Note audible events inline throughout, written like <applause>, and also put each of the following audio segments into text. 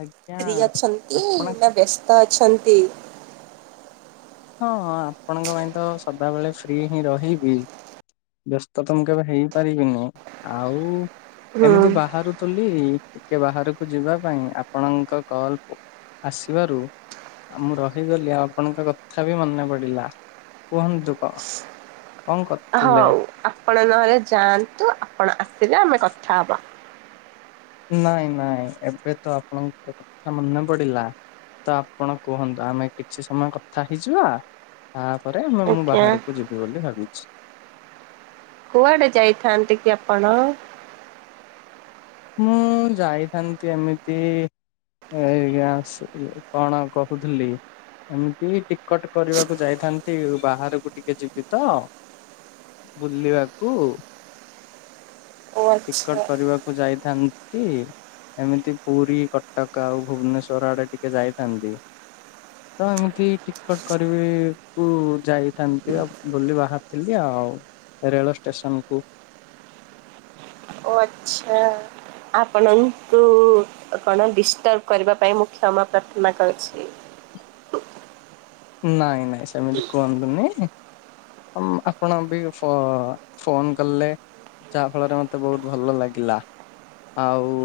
ଆଜ୍ଞା। ଅଛନ୍ତି ଆପଣ ନାଁ ବ୍ୟସ୍ତ ଅଛନ୍ତି? ହଁ ଆପଣଙ୍କ ପାଇଁ ତ, ସଦାବେଳେ ଫ୍ରି ହିଁ ରହିବି। ବ୍ୟସ୍ତ ତ ମୁଁ କେବେ ହେଇପାରିବିନି। ଆଉ ହୁଁ ଏମିତି ବାହାରୁ ତୁଲି ଟିକେ ବାହାରୁକୁ ଯିବା ପାଇଁ ଆପଣଙ୍କ କଲ ଆସିବାରୁ ଆ ମୁଁ ରହିଗଲି ଆଉ ଆପଣଙ୍କ କ ଥା ବି ମନେ ପଡ଼ିଲା। କୁହନ୍ତୁ କ କଁ କରୁଥୁଲେ? ହଉ ଆପଣ ନହେଲେ ଯାଆନ୍ତୁ। ଆପଣ ଆସିଲେ ଆମେ କଥା ହବା। ନାଇଁ, ନାଇଁ। ଏବେ ତ ଆପଣଙ୍କ କଥା ମନେ ପୁଡିଲା। ତ ଆପଣ କୁହନ୍ତୁ। ଆମେ କିଛି ସମୟ କଥା ହେଇଯିବା। ତାପରେ ଆମେ ମୁଁ ଆଜ୍ଞା ବାହାରୁକୁ ଯିବି ବୋଲି ଭାବିଛି। କୁଆଡ଼େ ଯାଇଥାନ୍ତି କି ଆପଣ? ମୁଁ ଯାଇଥାନ୍ତି ଏମିତି ଏ ଏଇଗାଁ ଆସିକି କଣ କହୁଥୁଲି ଏମିତି ଟିକଟ କରିବାକୁ ଯାଇଥାନ୍ତି ବାହାରୁକୁ ଟିକେ ଯିବି ତ। ବୁଲିବାକୁ। ଓ ଆଚ୍ଛା ଟିକଟ କରିବା କୁ ଯାଇଥାନ୍ତି। ଏମିତି ପୁରୀ, କଟକ ଆଉ ଭୁବନେଶ୍ୱର ଆଡ଼େ ଟିକେ ଯାଇଥାନ୍ତି। <inaudible> ତ ଏମିତି ଟିକଟ କରିବିକୁ ଯାଇଥାନ୍ତି ଆଉ ବୋଲି ବାହାରିଥିଲି ଆଉ। ରେଳ ଷ୍ଟେସନକୁ। ଓ ଆଚ୍ଛା। ଆପଣଙ୍କୁୁ କଣ ଡିଷ୍ଟର୍ବ କରିବା ପାଇଁ ମୁଁ କ୍ଷମା ପ୍ରାର୍ଥନା କରୁଛି। ନାଇଁ ନାଇଁ ସେମିତି କୁହନ୍ତୁନି। ଅମ୍ ଆପଣ ବି ଫୋ ଫୋନ୍ କଲେ। ଯାହା ଫଳରେ ମତେ ବହୁତ ଭଲ ଲାଗିଲା। ଆଉ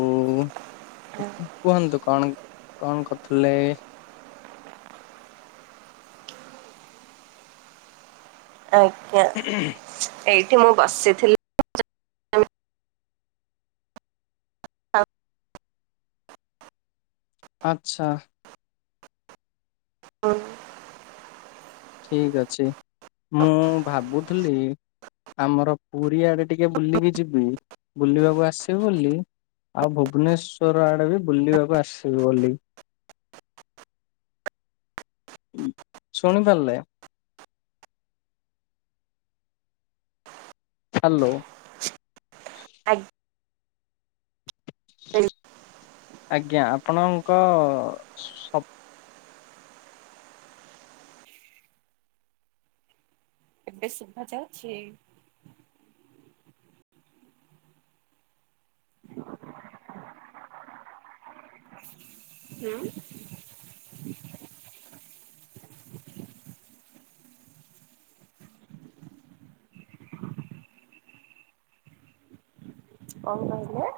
କୁହନ୍ତୁ କଣ କଣ କରୁଥିଲେ? ଆଜ୍ଞା। <inaudible> ଏଇଠି ମୁଁ ବସିଥିଲ୍ ଆଜ୍ଞା। ଆଚ୍ଛା। ଠିକ ଅଛି ମୁଁ ଭାବୁଥିଲି ଆମର ପୁରୀ ଆଡେ ଟିକେ ବୁଲିକି ଯିବି ବୁଲିବାକୁ ଆସିବୁ ବୋଲି। ଆଉ ଭୁବନେଶ୍ଵର ଆଡେ ବି, ବୁଲିବାକୁ ଆସିବୁ ବୋଲି। ଉଁ ଶୁଣିପାରିଲେ। ହାଲୋ। ଆଗ୍ ଆଜ୍ଞା ଆପଣଙ୍କ ସ ଏବେ ଶୁଭା ଯାଉଛି। ହୁଁ। କଣ କହିଲେ?